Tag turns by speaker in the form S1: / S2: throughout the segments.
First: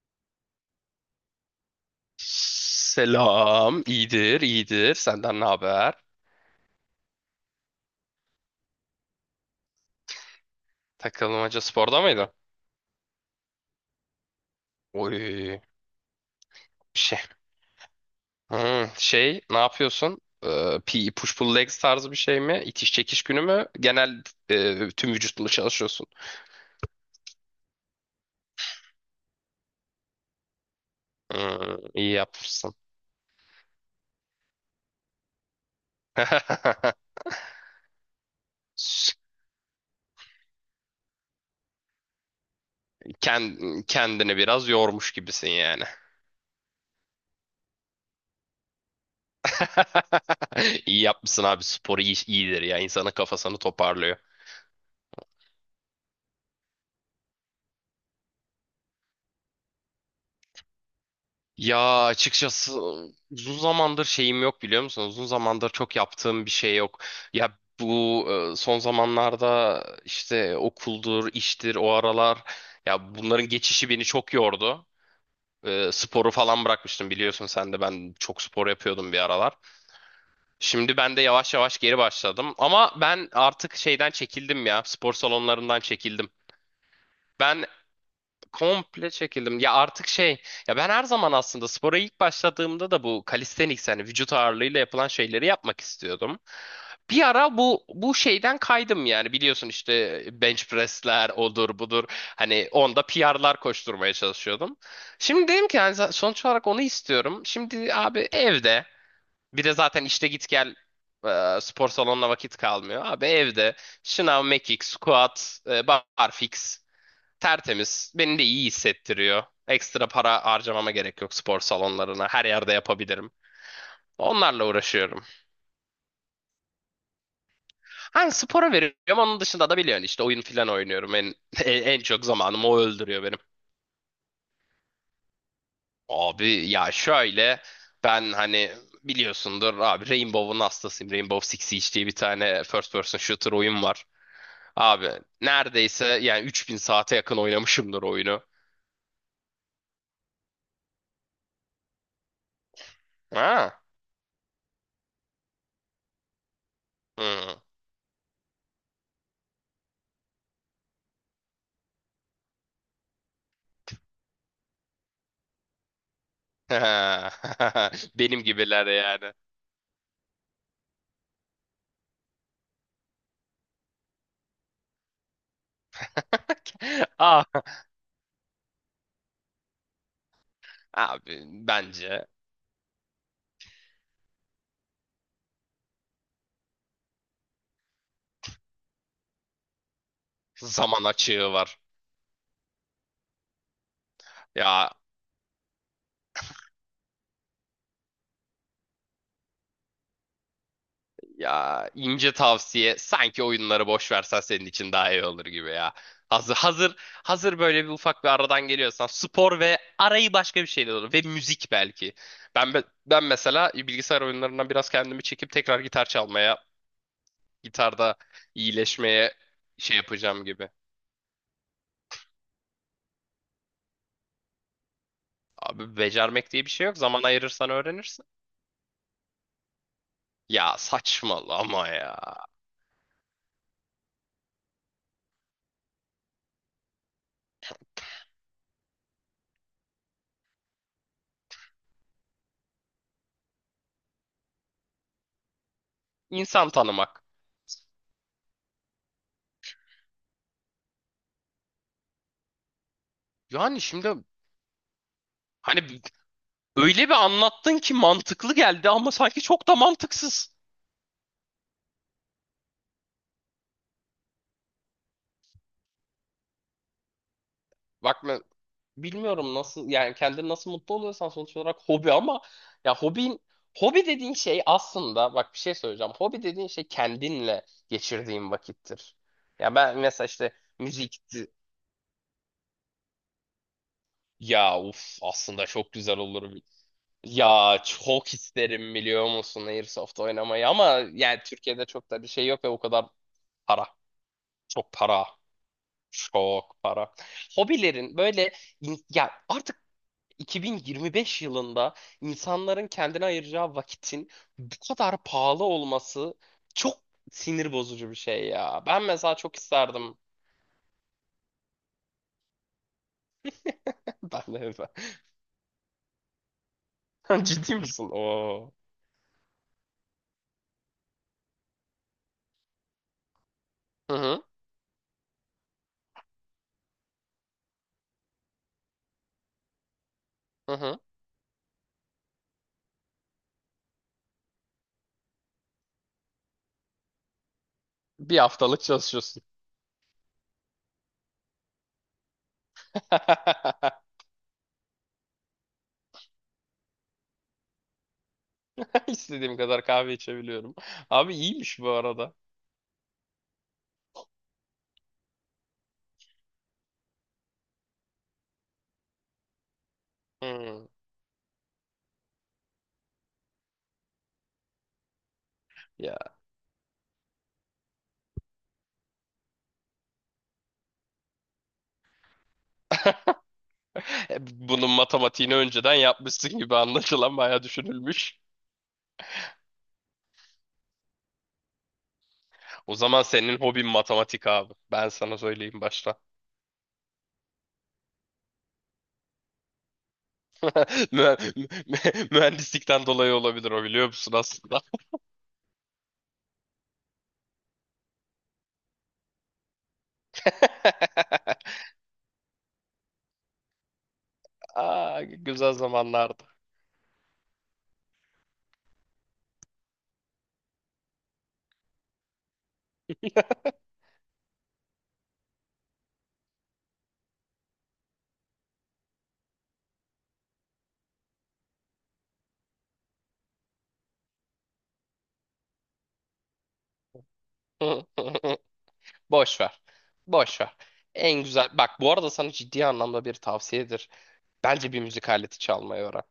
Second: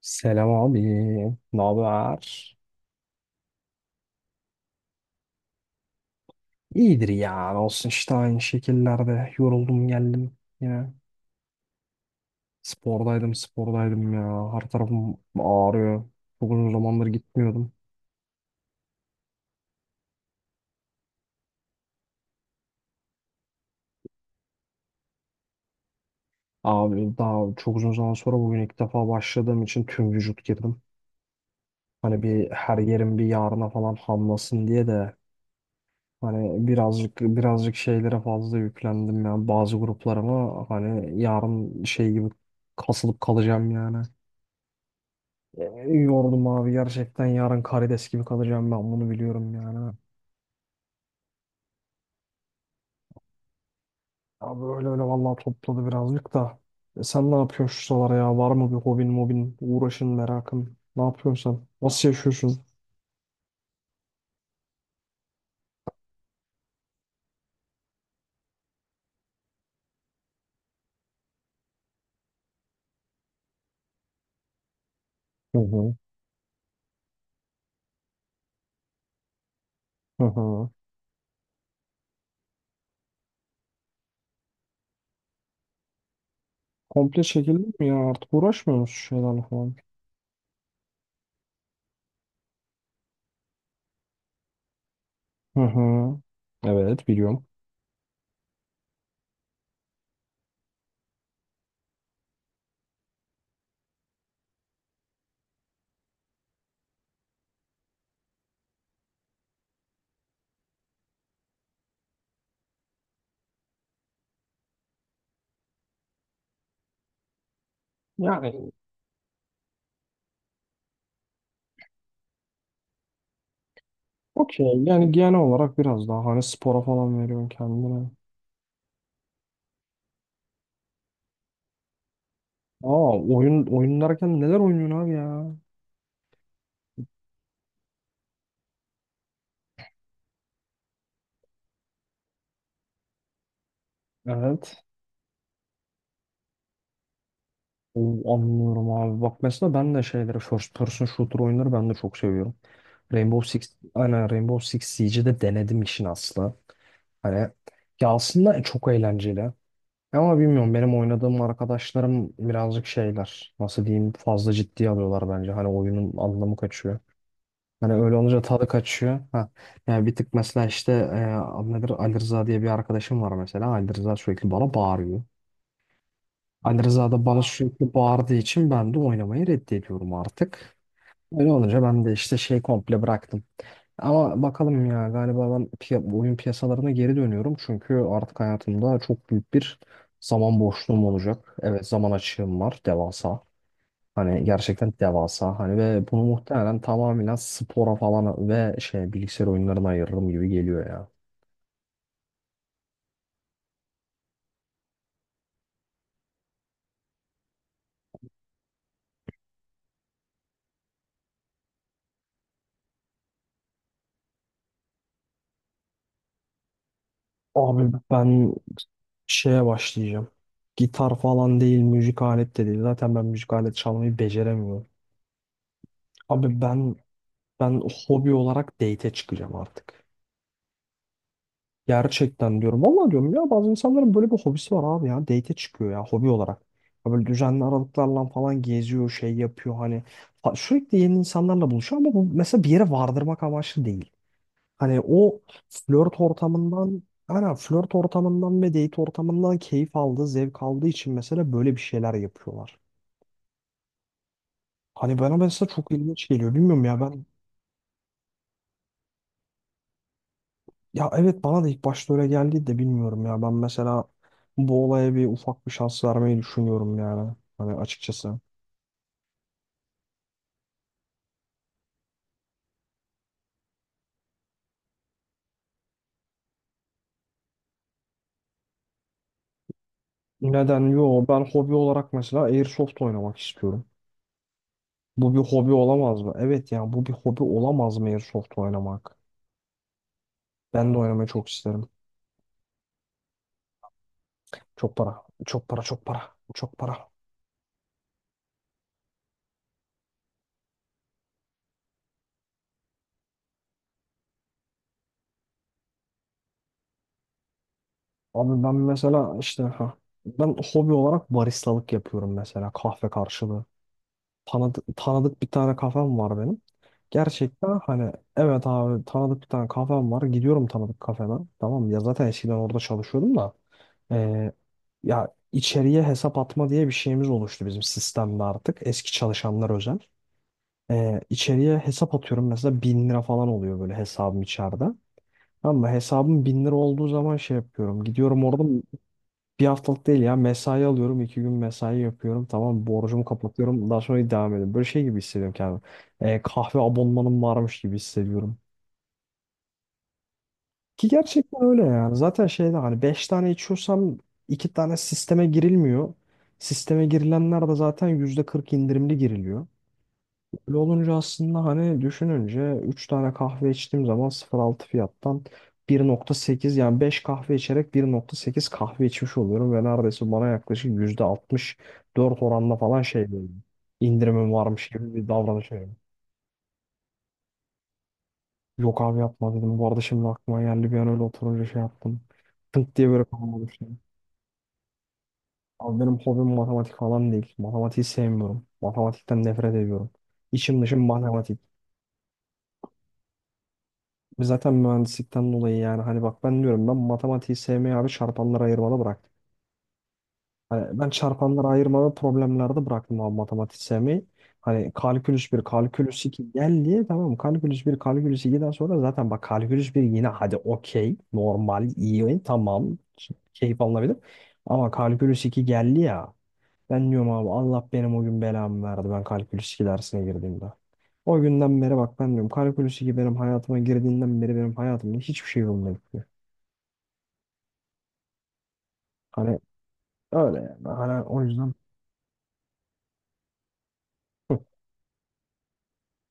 S1: Selam abi. Ne haber?
S2: Selam. İyidir, iyidir. Senden ne haber?
S1: İyidir ya. Ne olsun işte aynı şekillerde. Yoruldum geldim yine.
S2: Takılmaca sporda mıydın?
S1: Spordaydım spordaydım ya. Her tarafım
S2: Oy.
S1: ağrıyor. Çok uzun zamandır
S2: Şey.
S1: gitmiyordum.
S2: Ne yapıyorsun? PE push pull legs tarzı bir şey mi? İtiş çekiş günü mü? Genel, tüm vücutla çalışıyorsun.
S1: Abi daha çok uzun zaman sonra bugün ilk defa başladığım için tüm vücut girdim.
S2: İyi
S1: Hani bir
S2: yapmışsın.
S1: her yerim bir yarına falan hamlasın diye de hani birazcık birazcık şeylere fazla yüklendim ya. Bazı gruplarıma hani yarın şey gibi kasılıp kalacağım
S2: Kend-
S1: yani.
S2: kendini biraz yormuş gibisin yani.
S1: Yordum abi gerçekten yarın karides gibi kalacağım ben bunu biliyorum yani.
S2: İyi yapmışsın abi. Spor iyi, iyidir ya. İnsanın kafasını toparlıyor.
S1: Abi öyle öyle vallahi topladı birazcık da. Sen ne yapıyorsun şu sıralar ya? Var mı bir hobin mobin uğraşın merakın? Ne yapıyorsun sen?
S2: Ya
S1: Nasıl yaşıyorsun?
S2: açıkçası uzun zamandır şeyim yok, biliyor musun? Uzun zamandır çok yaptığım bir şey yok. Ya bu, son zamanlarda işte okuldur, iştir, o aralar ya bunların geçişi beni çok yordu.
S1: Hı hı.
S2: Sporu falan bırakmıştım, biliyorsun sen de, ben çok spor yapıyordum bir aralar.
S1: Hı hı.
S2: Şimdi ben de yavaş yavaş geri başladım, ama ben artık şeyden çekildim, ya spor salonlarından çekildim.
S1: Komple
S2: Ben
S1: çekildin mi ya? Artık uğraşmıyor musun şu
S2: komple
S1: şeylerle
S2: çekildim. Ya
S1: falan?
S2: artık ya ben her zaman aslında spora ilk başladığımda da bu calisthenics yani vücut ağırlığıyla yapılan şeyleri
S1: Hı
S2: yapmak
S1: hı.
S2: istiyordum.
S1: Evet
S2: Bir
S1: biliyorum.
S2: ara bu şeyden kaydım, yani biliyorsun işte bench press'ler odur budur. Hani onda PR'lar koşturmaya çalışıyordum. Şimdi dedim ki yani sonuç olarak onu istiyorum. Şimdi abi evde bir de zaten işte git gel, spor salonuna vakit kalmıyor. Abi evde şınav, mekik, squat, barfix. Tertemiz. Beni de iyi
S1: Yani
S2: hissettiriyor. Ekstra para harcamama gerek yok spor salonlarına. Her yerde yapabilirim. Onlarla
S1: okey yani
S2: uğraşıyorum.
S1: genel olarak biraz daha hani spora falan veriyorsun kendine.
S2: Hani spora veriyorum. Onun dışında da biliyorsun işte oyun falan oynuyorum. En çok zamanımı o
S1: Aa,
S2: öldürüyor benim.
S1: oyun oyun derken neler oynuyorsun abi ya?
S2: Abi ya şöyle ben hani biliyorsundur abi Rainbow'un hastasıyım. Rainbow Six Siege diye bir tane first person shooter oyun var.
S1: Evet.
S2: Abi neredeyse yani 3000 saate yakın oynamışımdır
S1: Oo,
S2: oyunu.
S1: anlıyorum abi. Bak mesela ben de şeyleri first person shooter oyunları ben de çok seviyorum. Rainbow Six,
S2: Ha?
S1: aynen Rainbow Six Siege'i de denedim işin aslı. Hani
S2: Hı.
S1: ya aslında çok eğlenceli. Ama bilmiyorum benim oynadığım arkadaşlarım birazcık şeyler. Nasıl diyeyim fazla ciddiye alıyorlar bence. Hani oyunun anlamı kaçıyor. Hani öyle olunca
S2: Benim
S1: tadı
S2: gibiler
S1: kaçıyor.
S2: yani.
S1: Ha. Yani bir tık mesela işte adı nedir Ali Rıza diye bir arkadaşım var mesela. Ali Rıza sürekli bana bağırıyor. Ali Rıza da bana
S2: Ah,
S1: sürekli bağırdığı için ben de oynamayı reddediyorum artık.
S2: abi
S1: Öyle olunca ben de
S2: bence
S1: işte şey komple bıraktım. Ama bakalım ya galiba ben bu oyun piyasalarına geri dönüyorum. Çünkü artık hayatımda çok büyük bir zaman
S2: zaman
S1: boşluğum
S2: açığı
S1: olacak.
S2: var.
S1: Evet zaman açığım var devasa. Hani gerçekten
S2: Ya
S1: devasa. Hani ve bunu muhtemelen tamamen spora falan ve şey bilgisayar oyunlarına ayırırım gibi geliyor ya.
S2: ya ince tavsiye, sanki oyunları boş versen senin için daha iyi olur gibi ya. Hazır hazır hazır böyle bir ufak bir aradan geliyorsan spor ve arayı başka bir şeyle olur ve müzik belki. Ben mesela bilgisayar oyunlarından biraz kendimi çekip tekrar gitar çalmaya,
S1: Abi
S2: gitarda
S1: ben
S2: iyileşmeye
S1: şeye
S2: şey
S1: başlayacağım.
S2: yapacağım gibi.
S1: Gitar falan değil, müzik alet de değil. Zaten ben müzik alet çalmayı beceremiyorum.
S2: Abi becermek
S1: Abi
S2: diye bir şey
S1: ben
S2: yok. Zaman ayırırsan
S1: ben
S2: öğrenirsin.
S1: hobi olarak date'e çıkacağım artık.
S2: Ya saçmalama ya.
S1: Gerçekten diyorum. Vallahi diyorum ya bazı insanların böyle bir hobisi var abi ya. Date'e çıkıyor ya hobi olarak. Ya böyle düzenli aralıklarla falan geziyor, şey yapıyor hani. Ha, sürekli yeni insanlarla buluşuyor ama bu mesela bir yere vardırmak amaçlı değil. Hani o
S2: İnsan tanımak.
S1: flört ortamından ve date ortamından keyif aldığı, zevk aldığı için mesela böyle bir şeyler yapıyorlar.
S2: Yani şimdi
S1: Hani bana mesela çok
S2: hani
S1: ilginç geliyor. Bilmiyorum ya
S2: öyle bir
S1: ben
S2: anlattın ki mantıklı geldi, ama sanki çok da mantıksız.
S1: ya evet bana da ilk başta öyle geldi de bilmiyorum ya. Ben mesela bu olaya bir ufak bir şans vermeyi düşünüyorum yani. Hani
S2: Bak
S1: açıkçası.
S2: ben bilmiyorum nasıl, yani kendini nasıl mutlu oluyorsan sonuç olarak hobi, ama ya hobin hobi dediğin şey, aslında bak bir şey söyleyeceğim. Hobi dediğin şey kendinle geçirdiğin vakittir. Ya ben mesela işte
S1: Neden? Yo ben
S2: müzikti.
S1: hobi olarak mesela Airsoft oynamak istiyorum.
S2: Ya uf,
S1: Bu bir
S2: aslında
S1: hobi
S2: çok güzel
S1: olamaz mı?
S2: olur.
S1: Evet yani bu bir hobi
S2: Ya
S1: olamaz mı
S2: çok
S1: Airsoft
S2: isterim,
S1: oynamak?
S2: biliyor musun Airsoft oynamayı, ama
S1: Ben de oynamayı
S2: yani
S1: çok
S2: Türkiye'de
S1: isterim.
S2: çok da bir şey yok ve o kadar para. Çok
S1: Çok para.
S2: para.
S1: Çok para, çok para. Çok
S2: Çok
S1: para.
S2: para. Hobilerin böyle ya artık 2025 yılında insanların kendine ayıracağı vakitin bu kadar pahalı olması çok sinir bozucu bir şey
S1: Abi ben
S2: ya. Ben mesela
S1: mesela
S2: çok
S1: işte ha,
S2: isterdim.
S1: ben hobi olarak baristalık yapıyorum mesela kahve karşılığı.
S2: Ben
S1: Tanıdık,
S2: de
S1: tanıdık bir tane kafem var benim.
S2: ben. Ciddi
S1: Gerçekten
S2: misin?
S1: hani evet
S2: Oo.
S1: abi tanıdık bir tane kafem var. Gidiyorum tanıdık kafeme. Tamam mı? Ya zaten eskiden orada çalışıyordum da.
S2: Hı hı.
S1: Ee, ya içeriye hesap atma diye bir şeyimiz oluştu bizim sistemde artık. Eski çalışanlar özel.
S2: Hı hı.
S1: İçeriye hesap atıyorum mesela 1.000 lira falan oluyor böyle hesabım içeride. Tamam mı? Hesabım 1.000 lira olduğu zaman şey yapıyorum.
S2: Bir
S1: Gidiyorum orada
S2: haftalık çalışıyorsun.
S1: bir haftalık değil ya mesai alıyorum. İki gün mesai yapıyorum. Tamam mı? Borcumu kapatıyorum. Daha sonra devam ediyorum. Böyle şey gibi hissediyorum kendimi. Kahve abonmanım varmış gibi hissediyorum.
S2: İstediğim kadar kahve içebiliyorum.
S1: Ki
S2: Abi
S1: gerçekten
S2: iyiymiş
S1: öyle
S2: bu
S1: yani.
S2: arada.
S1: Zaten şeyde hani 5 tane içiyorsam 2 tane sisteme girilmiyor. Sisteme girilenler de zaten %40 indirimli giriliyor. Öyle
S2: Hmm.
S1: olunca aslında hani düşününce 3 tane kahve içtiğim zaman 0,6 fiyattan bir
S2: Ya.
S1: nokta sekiz yani 5 kahve içerek 1,8 kahve içmiş oluyorum ve neredeyse bana yaklaşık %64 oranla falan şey böyle indirimim varmış
S2: Bunun
S1: gibi bir
S2: matematiğini
S1: davranış veriyor.
S2: önceden yapmışsın gibi, anlaşılan bayağı düşünülmüş.
S1: Yok abi yapma dedim. Bu arada şimdi aklıma geldi bir an öyle oturunca şey yaptım.
S2: O
S1: Tınk diye
S2: zaman
S1: böyle
S2: senin
S1: kafama düştü.
S2: hobin matematik abi. Ben sana söyleyeyim
S1: Abi
S2: baştan.
S1: benim hobim matematik falan değil. Matematiği sevmiyorum. Matematikten nefret ediyorum. İçim dışım
S2: Mühe-
S1: matematik.
S2: Mühendislikten dolayı olabilir o, biliyor musun
S1: Biz zaten
S2: aslında?
S1: mühendislikten dolayı yani hani bak ben diyorum ben matematiği sevmeyi abi çarpanlara ayırmalı bıraktım. Hani ben çarpanlara ayırma ve problemlerde bıraktım abi matematiği sevmeyi. Hani
S2: Aa,
S1: kalkülüs bir
S2: güzel
S1: kalkülüs
S2: zamanlardı.
S1: 2 geldi tamam mı? Kalkülüs bir kalkülüs iki'den sonra zaten bak kalkülüs bir yine hadi okey normal iyi tamam keyif alınabilir. Ama kalkülüs 2 geldi ya ben diyorum abi Allah benim o gün belamı verdi ben kalkülüs 2 dersine girdiğimde. O günden beri bak ben diyorum kara kulesi gibi benim hayatıma girdiğinden beri benim hayatımda hiçbir şey yolunda gitmiyor. Hani
S2: Boş ver.
S1: öyle
S2: Boş ver.
S1: yani. Hani o
S2: En güzel.
S1: yüzden.
S2: Bak bu arada sana ciddi anlamda bir tavsiyedir.
S1: Hı.
S2: Bence bir müzik aleti çalmayı öğren.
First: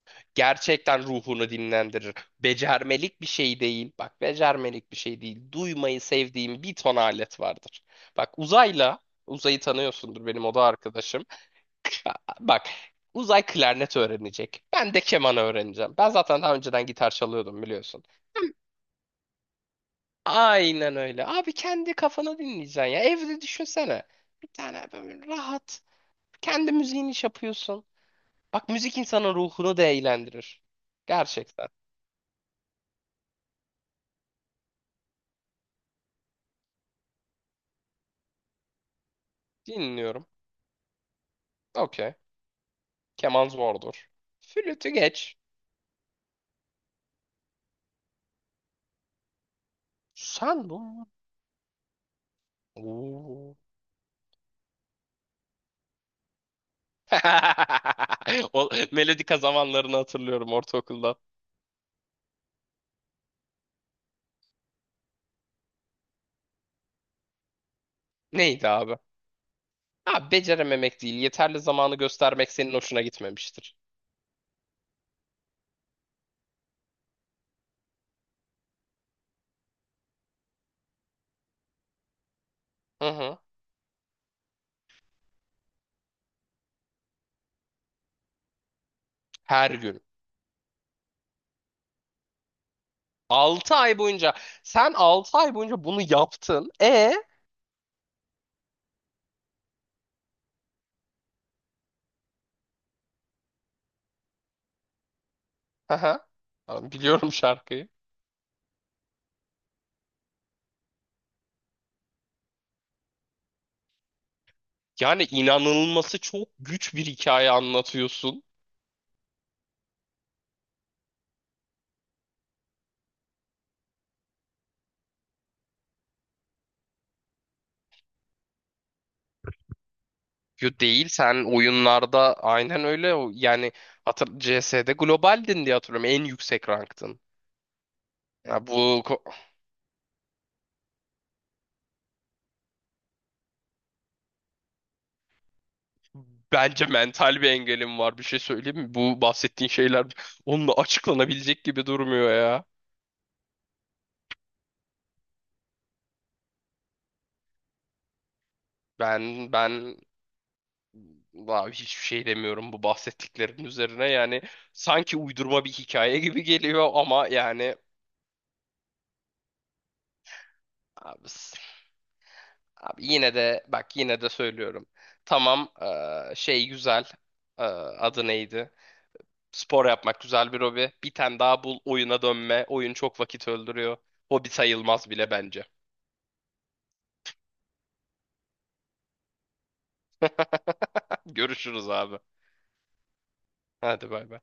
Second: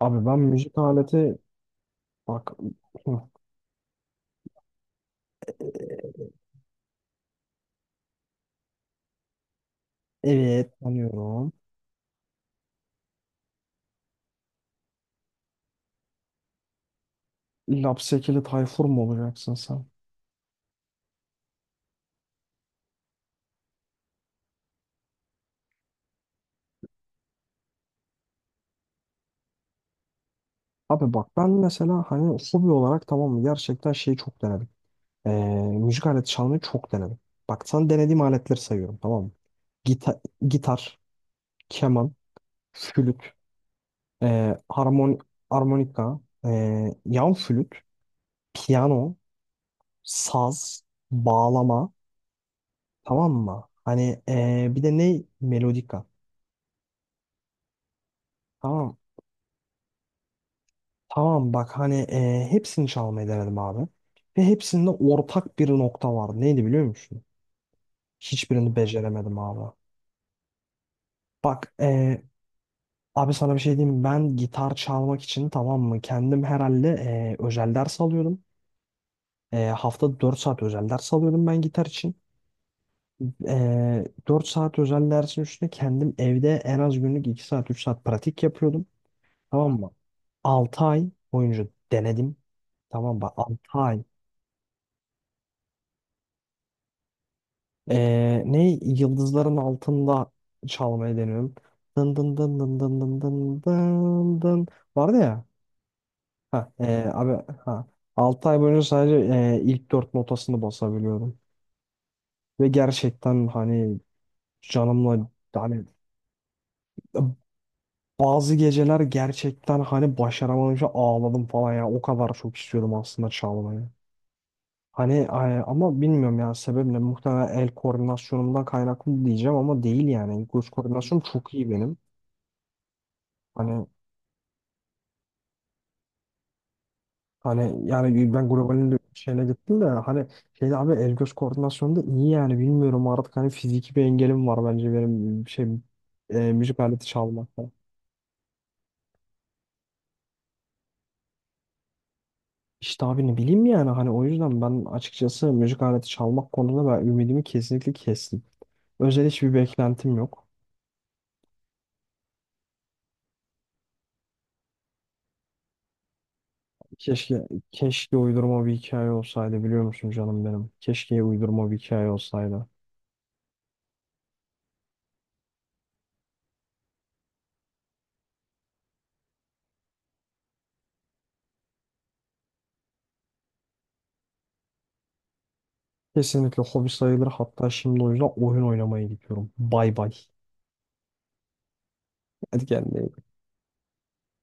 S1: Abi ben müzik
S2: Gerçekten
S1: aleti
S2: ruhunu dinlendirir.
S1: bak,
S2: Becermelik
S1: hı,
S2: bir şey değil. Bak becermelik bir şey değil. Duymayı sevdiğim bir ton alet vardır. Bak uzayla, uzayı tanıyorsundur, benim oda
S1: evet
S2: arkadaşım.
S1: tanıyorum.
S2: Bak uzay klarnet öğrenecek. Ben de keman öğreneceğim. Ben zaten daha önceden gitar çalıyordum, biliyorsun.
S1: Lapsekili Tayfur mu olacaksın sen?
S2: Aynen öyle. Abi kendi kafana dinleyeceksin ya. Evde düşünsene. Bir tane böyle rahat. Kendi müziğini iş yapıyorsun. Bak müzik insanın ruhunu da eğlendirir.
S1: Abi bak ben
S2: Gerçekten.
S1: mesela hani hobi olarak tamam mı gerçekten şeyi çok denedim. Ee, müzik aleti çalmayı çok denedim. Bak sana denediğim aletleri sayıyorum tamam mı? Gita
S2: Dinliyorum.
S1: gitar, keman,
S2: Okey.
S1: flüt,
S2: Keman zordur.
S1: ee,
S2: Flütü
S1: harmon
S2: geç.
S1: harmonika, yan flüt. Piyano, saz,
S2: Sandun.
S1: bağlama tamam
S2: Oo.
S1: mı? Hani bir de ne? Melodika.
S2: O
S1: Tamam.
S2: melodika zamanlarını hatırlıyorum ortaokulda.
S1: Tamam bak hani hepsini çalmayı denedim abi. Ve hepsinde ortak bir nokta vardı. Neydi biliyor musun?
S2: Neydi
S1: Hiçbirini
S2: abi?
S1: beceremedim abi.
S2: Abi becerememek değil. Yeterli
S1: Bak
S2: zamanı göstermek senin hoşuna
S1: abi sana bir
S2: gitmemiştir.
S1: şey diyeyim. Mi? Ben gitar çalmak için tamam mı? Kendim herhalde özel ders alıyordum. Haftada 4 saat özel ders alıyordum ben gitar için.
S2: Hı hı.
S1: 4 saat özel dersin üstüne kendim evde en az günlük 2 saat 3 saat pratik yapıyordum.
S2: Her
S1: Tamam mı?
S2: gün.
S1: 6 ay boyunca denedim. Tamam mı? 6
S2: 6 ay
S1: ay.
S2: boyunca. Sen 6 ay boyunca bunu yaptın. E?
S1: Ne? Yıldızların altında çalmayı deniyorum. Dın dın dın dın dın dın dın dın dın. Vardı ya.
S2: Hı hı.
S1: Ha,
S2: Abi
S1: abi
S2: biliyorum
S1: ha.
S2: şarkıyı.
S1: 6 ay boyunca sadece ilk 4 notasını basabiliyordum. Ve gerçekten hani
S2: Yani
S1: canımla hani
S2: inanılması çok güç bir hikaye anlatıyorsun.
S1: bazı geceler gerçekten hani başaramayınca ağladım falan ya. O kadar çok istiyordum aslında çalmayı. Hani ama bilmiyorum ya sebep ne? Muhtemelen el koordinasyonumdan kaynaklı diyeceğim ama değil yani. Göz
S2: Yo değil,
S1: koordinasyonum
S2: sen
S1: çok iyi benim.
S2: oyunlarda aynen öyle yani
S1: Hani
S2: CS'de globaldin diye hatırlıyorum, en yüksek ranktın.
S1: hani yani ben
S2: Ya
S1: globalin de
S2: bu ko-
S1: şeyine gittim de hani şeyde abi el göz koordinasyonu da iyi yani bilmiyorum artık hani fiziki bir engelim var bence benim şey müzik
S2: Bence
S1: aleti
S2: mental bir
S1: çalmakta.
S2: engelim var, bir şey söyleyeyim mi? Bu bahsettiğin şeyler onunla açıklanabilecek gibi durmuyor ya.
S1: İşte abi ne bileyim yani hani o yüzden ben açıkçası müzik aleti çalmak konusunda ben ümidimi kesinlikle kestim. Özel
S2: Ben
S1: hiçbir
S2: ben
S1: beklentim yok.
S2: abi hiçbir şey demiyorum bu bahsettiklerin üzerine, yani sanki uydurma bir hikaye gibi geliyor ama
S1: Keşke
S2: yani
S1: keşke uydurma bir hikaye olsaydı biliyor musun canım benim? Keşke
S2: abi,
S1: uydurma bir hikaye olsaydı.
S2: abi yine de bak, yine de söylüyorum. Tamam, güzel eee, adı neydi? Spor yapmak güzel bir hobi. Bir tane daha bul, oyuna dönme. Oyun çok vakit öldürüyor. Hobi sayılmaz bile bence.
S1: Kesinlikle hobi sayılır hatta şimdi o yüzden oyun oynamaya gidiyorum. Bay bay.
S2: Görüşürüz abi.
S1: Hadi kendine iyi bak.
S2: Hadi bay bay.